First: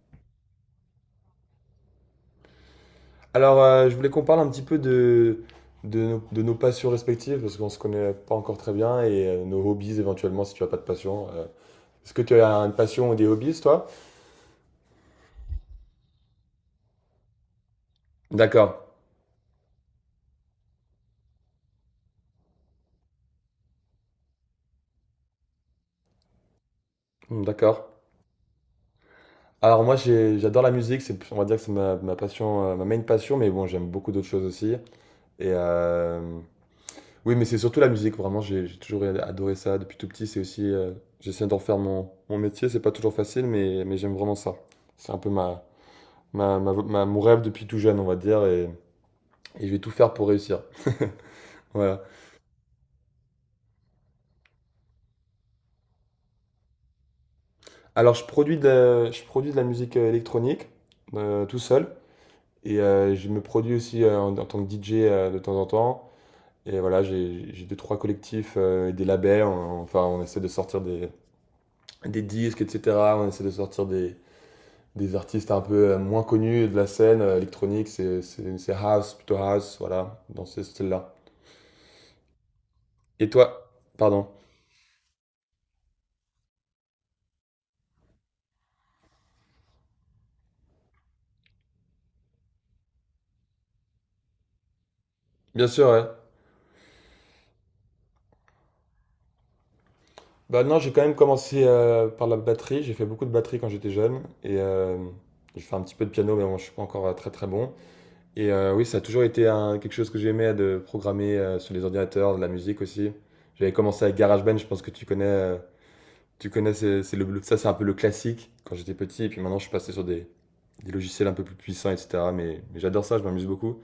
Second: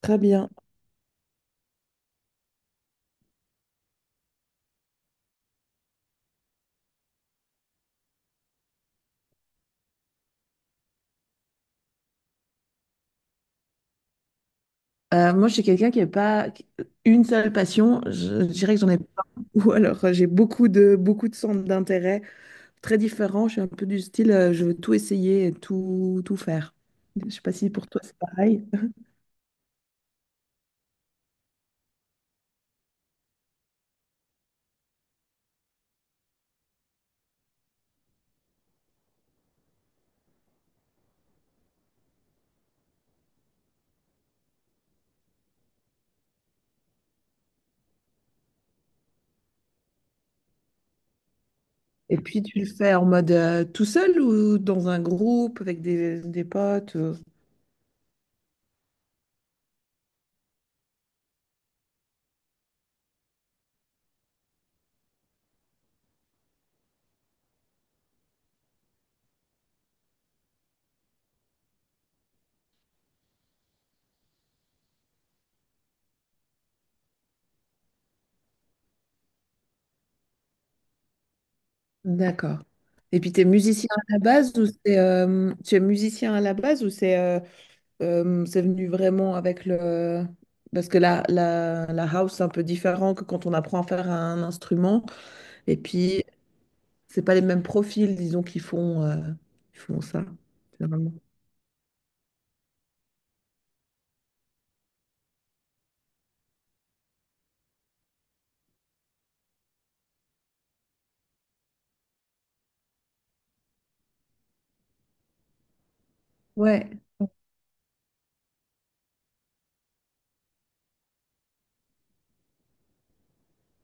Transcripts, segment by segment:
Très bien. Je voulais qu'on parle un petit peu de nos passions respectives, parce qu'on se connaît pas encore très bien, et nos hobbies éventuellement, si tu as pas de passion. Est-ce que tu as une passion ou des hobbies, toi? Moi, je suis quelqu'un qui n'a pas une seule passion. Je D'accord. dirais que j'en ai pas. Ou alors, j'ai beaucoup de centres d'intérêt très différents. Je suis un peu du style, je veux tout essayer et tout faire. Je ne sais pas si D'accord. pour toi, c'est pareil. Alors moi, j'adore la musique, on va dire que c'est ma passion, ma main passion, mais bon, j'aime beaucoup d'autres choses aussi. Et euh, oui, mais c'est surtout la musique, vraiment, j'ai toujours adoré ça depuis tout petit. C'est aussi, j'essaie d'en faire mon métier, c'est pas toujours facile, mais j'aime vraiment ça. C'est un peu mon rêve depuis tout jeune, on va dire, et je vais tout faire pour réussir. Voilà. Et puis, tu le fais en mode tout seul ou dans un groupe avec des potes Alors, je produis de la musique électronique tout seul, je me produis aussi en tant que DJ de temps en temps. Et voilà, j'ai deux, trois collectifs et des labels. Enfin, on essaie de sortir des disques, etc. On essaie de sortir des artistes un peu moins connus de la scène électronique. C'est house, plutôt house, voilà, dans ce style-là. d'accord. Et Et puis, tu es toi, musicien à la pardon. base ou c'est, tu es musicien à la base ou c'est euh, c'est venu vraiment avec le... Parce que la house, c'est un peu différent que quand on apprend à faire un instrument. Bien Et sûr, ouais. puis, c'est pas les mêmes profils, disons, qui font ça, Bah non, j'ai quand généralement. même commencé par la batterie. J'ai fait beaucoup de batterie quand j'étais jeune. J'ai fait un petit peu de piano, mais bon, je suis pas encore très très bon. Oui, ça a toujours été quelque chose que j'aimais de programmer sur les ordinateurs, de la musique aussi. J'avais commencé avec GarageBand, je pense que tu connais. Tu connais, Ouais, c'est ça c'est un peu le classique quand j'étais petit. Et puis maintenant, je suis passé sur des logiciels un peu plus puissants, etc. Mais j'adore ça, je m'amuse beaucoup.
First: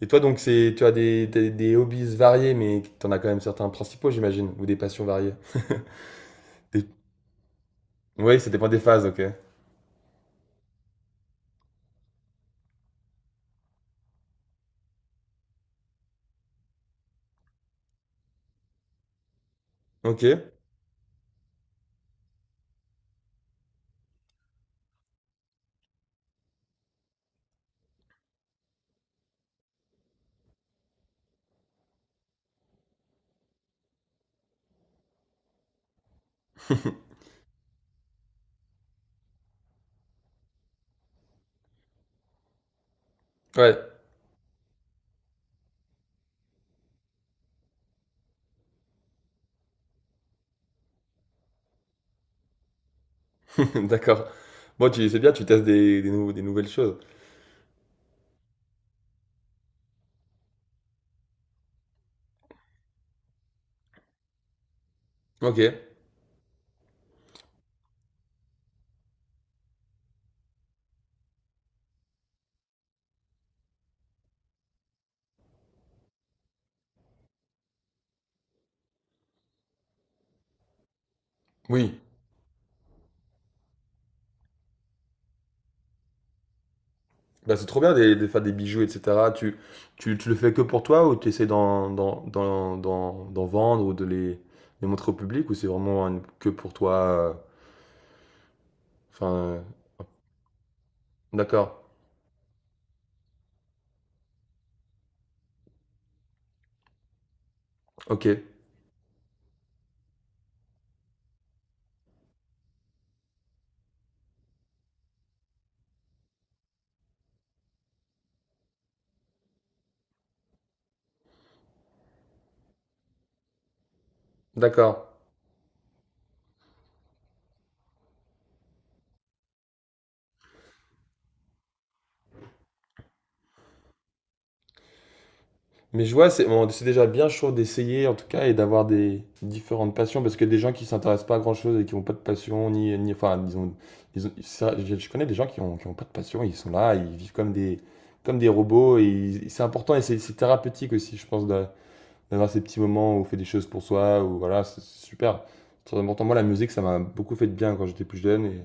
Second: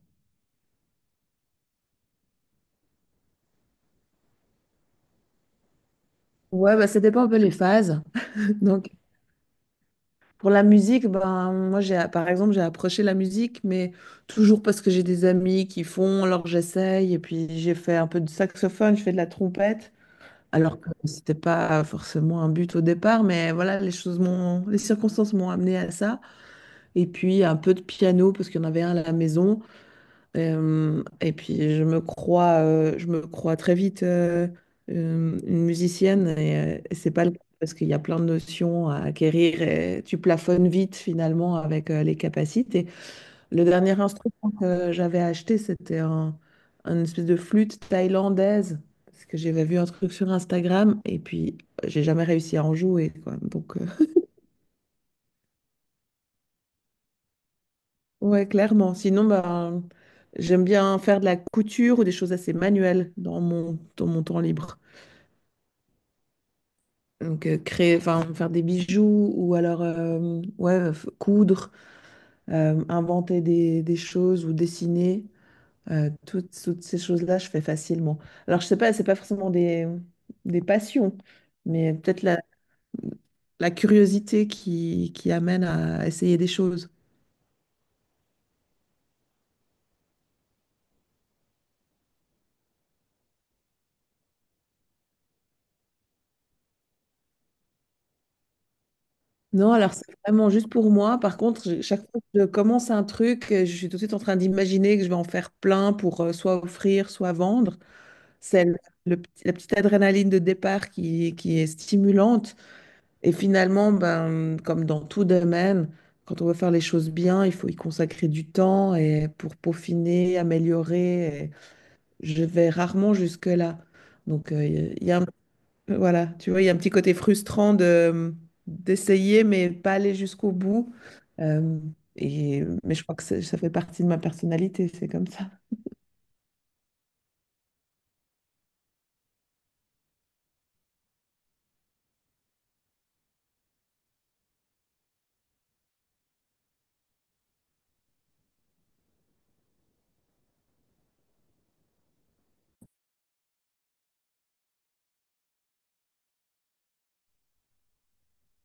Et toi, donc, tu as des hobbies variés, mais t'en as quand même certains principaux, j'imagine, ou des passions variées. ouais, bah, ça dépend un peu les phases. Oui, ça dépend des Donc, phases, ok. pour la musique, ben, moi, j'ai, par exemple, j'ai approché la musique, mais toujours parce que j'ai des amis qui font, alors j'essaye. Et puis, j'ai fait un peu de saxophone, je fais de la trompette. Ok. Alors que c'était pas forcément un but au départ, mais voilà, les choses m'ont, les circonstances m'ont amené à ça. Et puis un peu de piano parce qu'il y en avait un à la maison. Et puis je me crois très vite une musicienne et c'est pas le cas parce qu'il y a plein de notions à acquérir et tu plafonnes vite finalement avec les capacités. Le Ouais, dernier instrument que j'avais acheté, une espèce de flûte thaïlandaise. Parce que j'avais vu un truc sur Instagram et puis j'ai jamais réussi à en jouer, quoi. Donc, d'accord. Bon, tu c'est bien, tu testes des nouvelles choses. ouais, clairement. Sinon, ben, j'aime bien faire de la couture ou des choses assez manuelles dans dans mon temps libre. Ok. Donc, créer, enfin, faire des bijoux ou alors, ouais, coudre, inventer des choses ou dessiner. Toutes ces choses-là, je fais facilement. Alors, je sais pas, c'est pas forcément des passions, mais Oui. peut-être la curiosité qui amène à essayer des choses. Bah, c'est trop bien de faire des bijoux, etc. Tu le fais que pour toi ou tu essaies d'en vendre ou de les montrer au public ou c'est vraiment que pour toi? euh, Enfin, euh, Non, alors c'est vraiment juste pour moi. Par contre, d'accord. Chaque fois que je commence un truc, je suis tout de suite en train d'imaginer que je vais en faire plein pour soit offrir, soit vendre. Ok. C'est la petite adrénaline de départ qui est stimulante. Et finalement, ben, comme dans tout domaine, quand on veut faire les choses bien, il faut y consacrer du temps et pour peaufiner, améliorer, et je vais rarement jusque-là. Donc, D'accord. il y a, un- voilà, tu vois, il y a un petit côté frustrant de, d'essayer, mais pas aller jusqu'au bout. Euh, et, mais je crois que ça fait partie de ma personnalité, c'est comme ça. Mais je vois, c'est bon, c'est déjà bien chaud d'essayer en tout cas et d'avoir des différentes passions parce que des gens qui s'intéressent pas à grand-chose et qui n'ont pas de passion, ni enfin, ils ont- ça, je connais des gens qui ont pas de passion, ils sont là, ils vivent comme comme des robots et ils- c'est important et c'est thérapeutique aussi, je pense, d'avoir ces petits moments où on fait des choses pour soi, ou voilà, c'est super. C'est très important. Moi, la musique, ça m'a beaucoup fait de bien quand j'étais plus jeune,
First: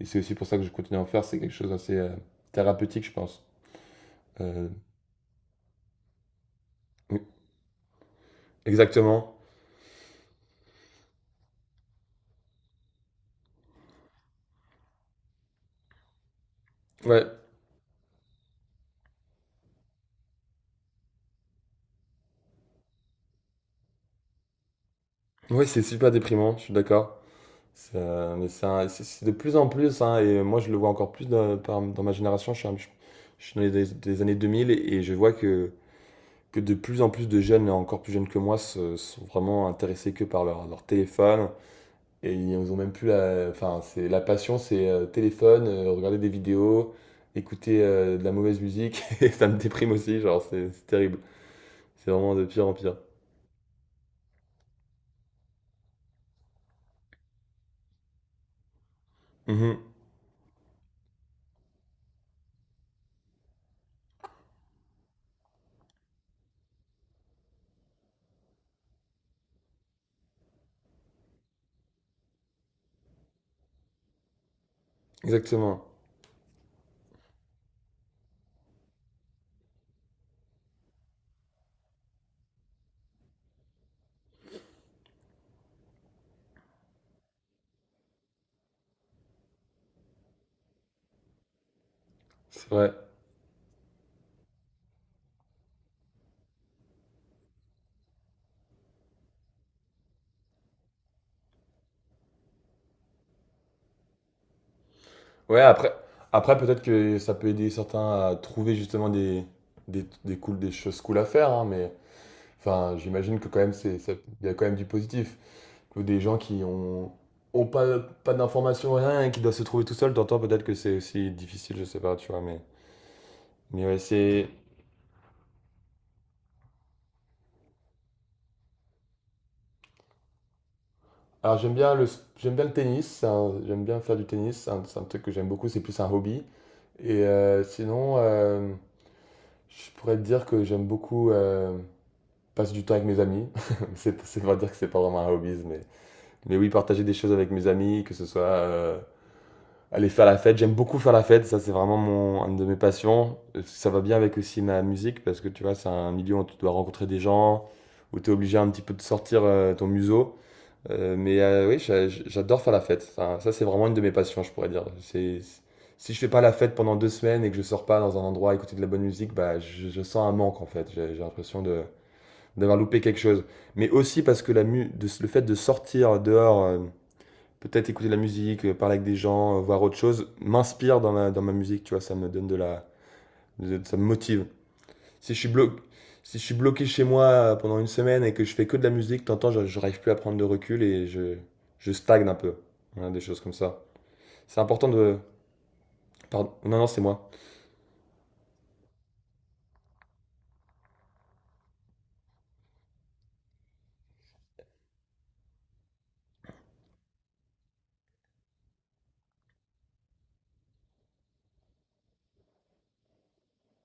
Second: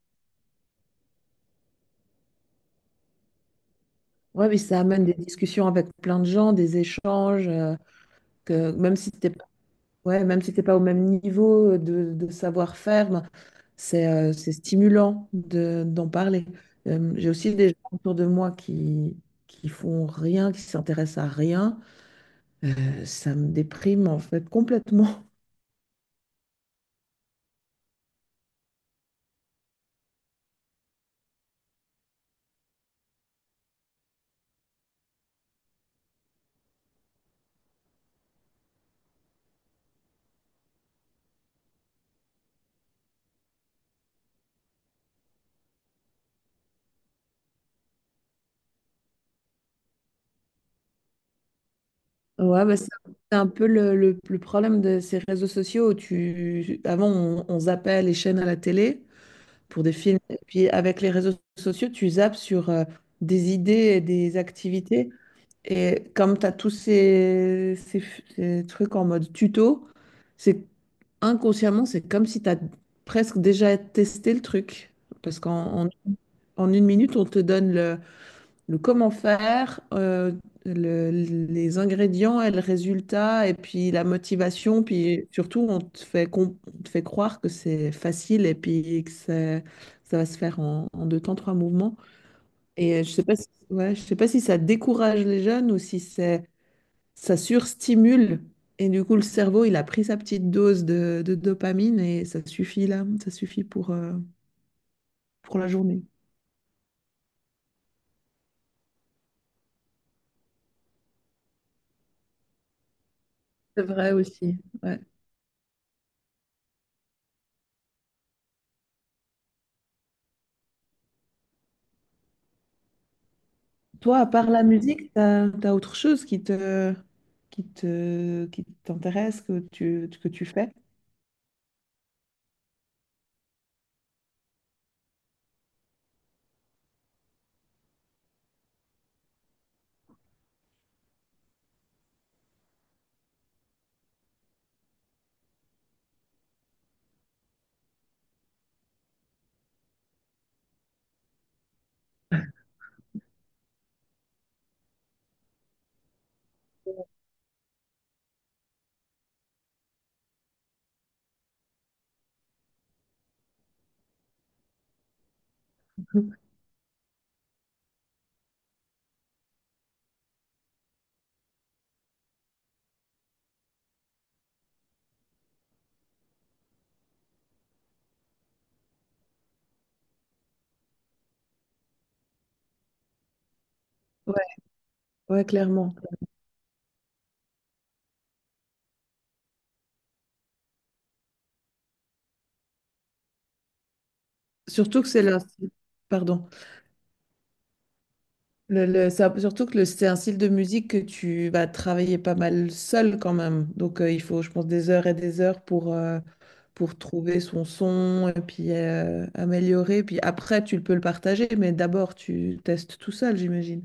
et c'est aussi pour ça que je continue à en faire, c'est quelque chose d'assez thérapeutique, je pense. Ouais, mais Euh, ça amène des discussions avec plein de gens, des oui, échanges, que même si t'es exactement. pas, ouais, même si t'es pas au même niveau de savoir-faire, ben, c'est stimulant de, d'en parler. Ouais. J'ai aussi des gens autour de moi qui font rien, qui s'intéressent à rien. Ça me déprime en fait complètement. Oui, c'est super déprimant, je suis d'accord. Mais c'est c'est de plus en plus, hein, et moi je le vois encore plus dans ma génération. Je suis, je suis dans des années 2000 et je vois que de plus en plus de jeunes, encore plus jeunes que moi, se- sont vraiment intéressés que par leur téléphone. Et ils ont même plus la, enfin, c'est, la passion, c'est téléphone, regarder des vidéos, écouter de la mauvaise musique. Et ça me déprime aussi, genre c'est terrible. C'est vraiment de Ouais, pire en bah, pire. c'est un peu le problème de ces réseaux sociaux où tu... Avant, on zappait les chaînes à la télé Mhm, pour des films. Et puis, avec les réseaux sociaux, tu zappes sur des idées et des activités. Et comme tu as tous ces trucs en mode tuto, c'est inconsciemment, c'est comme si tu as presque déjà testé le truc. Parce exactement, qu'en en, en une minute, on te donne le comment faire, les ingrédients et le résultat, et puis la motivation, puis surtout on te fait, on te fait croire que c'est facile et puis que ça va se faire en, en deux temps, trois mouvements. c'est vrai. Et je sais pas si, ouais, je sais pas si ça décourage les jeunes ou si c'est, ça surstimule. Et du coup, le cerveau, il a pris sa petite dose de dopamine et ça suffit là, ça suffit pour Ouais, la après, journée. après peut-être que ça peut aider certains à trouver justement cool, des choses cool à faire, hein, mais enfin, j'imagine que quand même, C'est vrai ça- il y a aussi, quand même du ouais. positif. Que des gens qui ont pas d'informations, rien, et qui doivent se trouver tout seuls, t'entends peut-être que c'est aussi difficile, je sais pas, tu vois, mais ouais, Toi, à c'est. part la musique, t'as, t'as autre chose qui te, qui te, qui t'intéresse, que tu fais? Alors j'aime bien j'aime bien le tennis, j'aime bien faire du tennis, c'est un truc que j'aime beaucoup, c'est plus un hobby. Et euh, sinon, euh, je pourrais te dire que j'aime beaucoup, passe du temps avec mes amis. C'est pas dire que c'est pas vraiment un hobby, mais oui, partager des choses avec mes amis, que ce soit aller faire la fête. J'aime beaucoup faire la fête, ça c'est vraiment mon, une de mes passions. Ça va bien avec aussi ma musique, parce que tu vois, c'est un milieu où tu dois rencontrer des gens, où tu es obligé un petit peu de sortir ton museau. Oui, j'adore faire la fête. Ça, c'est vraiment une de mes passions, je pourrais dire. C'est, si je fais pas la fête pendant deux semaines et que je sors pas dans un endroit à écouter de la bonne musique, bah, je sens un manque en fait. J'ai l'impression d'avoir loupé quelque chose. Mais aussi parce que le fait de sortir dehors, peut-être écouter de la musique, parler avec des gens, voir autre chose, m'inspire dans dans ma musique, tu vois, ça me donne de la... ça me Ouais, motive. Si je ouais, suis blo- clairement. Si je suis bloqué chez moi pendant une semaine et que je fais que de la musique, t'entends, je n'arrive plus à prendre de recul et je stagne un peu. Voilà, des choses comme ça. C'est important Surtout que de... c'est la... Pardon. Pardon. Non, non, c'est moi. Surtout que c'est un style de musique que tu vas travailler pas mal seul quand même. Donc il faut, je pense, des heures et des heures pour trouver son son et puis améliorer. Puis après, tu peux le partager, mais d'abord, tu testes tout seul, j'imagine.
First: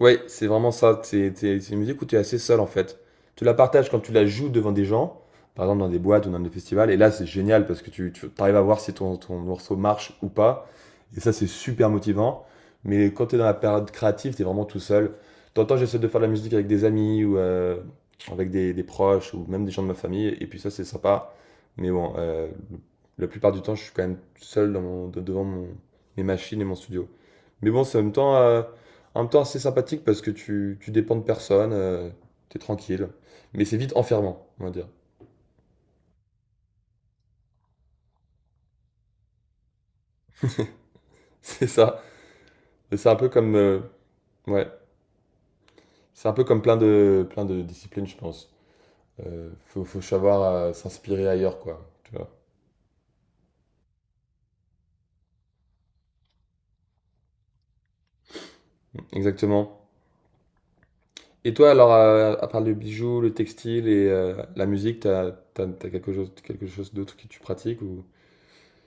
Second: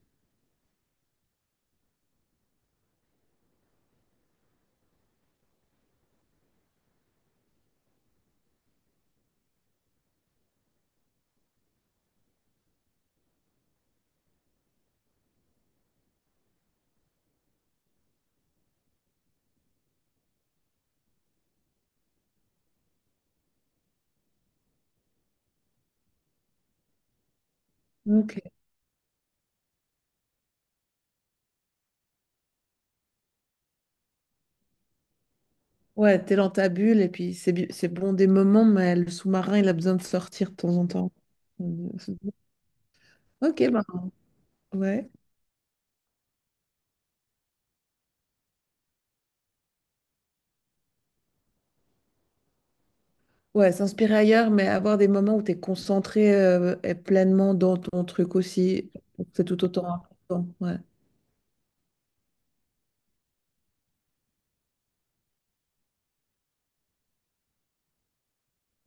Ouais, c'est vraiment ça. C'est une musique où tu es assez seul en fait. Tu la partages quand tu la joues devant des gens, par exemple dans des boîtes ou dans des festivals. Et là, c'est génial parce que tu arrives à voir si ton morceau marche ou pas. Et ça, c'est super motivant. Mais quand tu es dans la période créative, tu es vraiment tout seul. T'entends, j'essaie de faire de la musique avec des amis ou avec des proches ou même des gens de ma famille. Et puis ça, c'est sympa. Mais bon, euh, la plupart du temps, je suis quand même seul dans devant mes machines et mon studio. Mais bon, c'est en même temps. Ok. euh, en même temps, assez sympathique parce que tu dépends de personne, t'es tranquille. Mais c'est vite enfermant, on va dire. Ouais, t'es dans ta bulle et puis c'est bon des moments, mais le sous-marin, il a besoin de sortir de temps en temps. C'est ça. Et c'est un peu comme, Ok, euh, bah, ouais, ouais. c'est un peu comme plein plein de disciplines, je pense. Faut savoir s'inspirer ailleurs, quoi. Tu vois. Ouais, s'inspirer ailleurs, mais avoir des moments où tu es concentré et pleinement dans ton truc aussi, c'est tout Exactement. autant important. Ouais. Et toi, alors, à part le bijou, le textile et la musique, t'as quelque chose d'autre que tu pratiques ou...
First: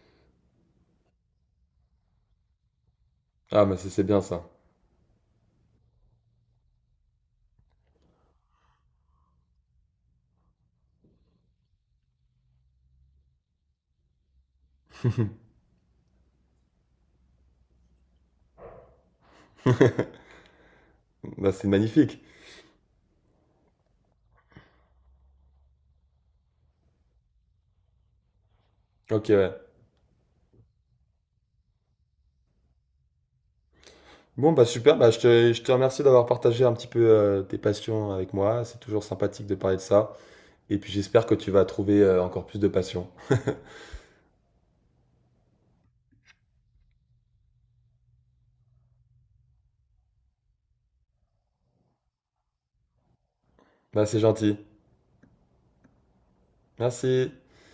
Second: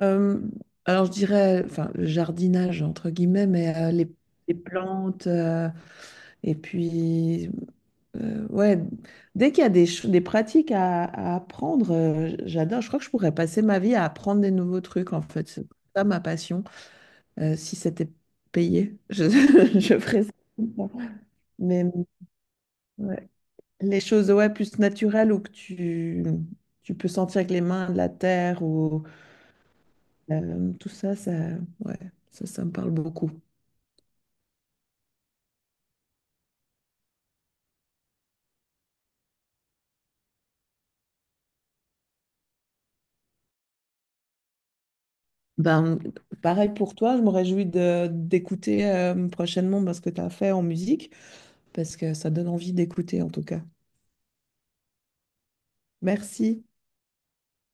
Euh, alors, je dirais, enfin, le jardinage, entre guillemets, Ah, bah mais c'est c'est bien ça. les plantes, et puis, ouais, dès qu'il y a des pratiques à apprendre, j'adore. Je crois que je pourrais passer ma vie à apprendre des nouveaux trucs, en fait. C'est ça ma passion. Si c'était payé, je, je ferais ça. Bah, c'est Mais magnifique. ouais. Les choses, ouais, plus naturelles ou que tu peux sentir avec les mains de la terre ou Ok, ouais. Tout ça, ça, ouais, ça me parle beaucoup. Bon, bah super, bah je te remercie d'avoir partagé un petit peu tes passions avec moi. C'est toujours sympathique de parler de ça. Et puis j'espère que tu vas trouver encore plus de passion. Ben, pareil pour toi, je me réjouis de d'écouter prochainement ben, ce que tu as fait en musique, parce que ça donne envie d'écouter en tout cas. Bah c'est gentil. Merci. Merci.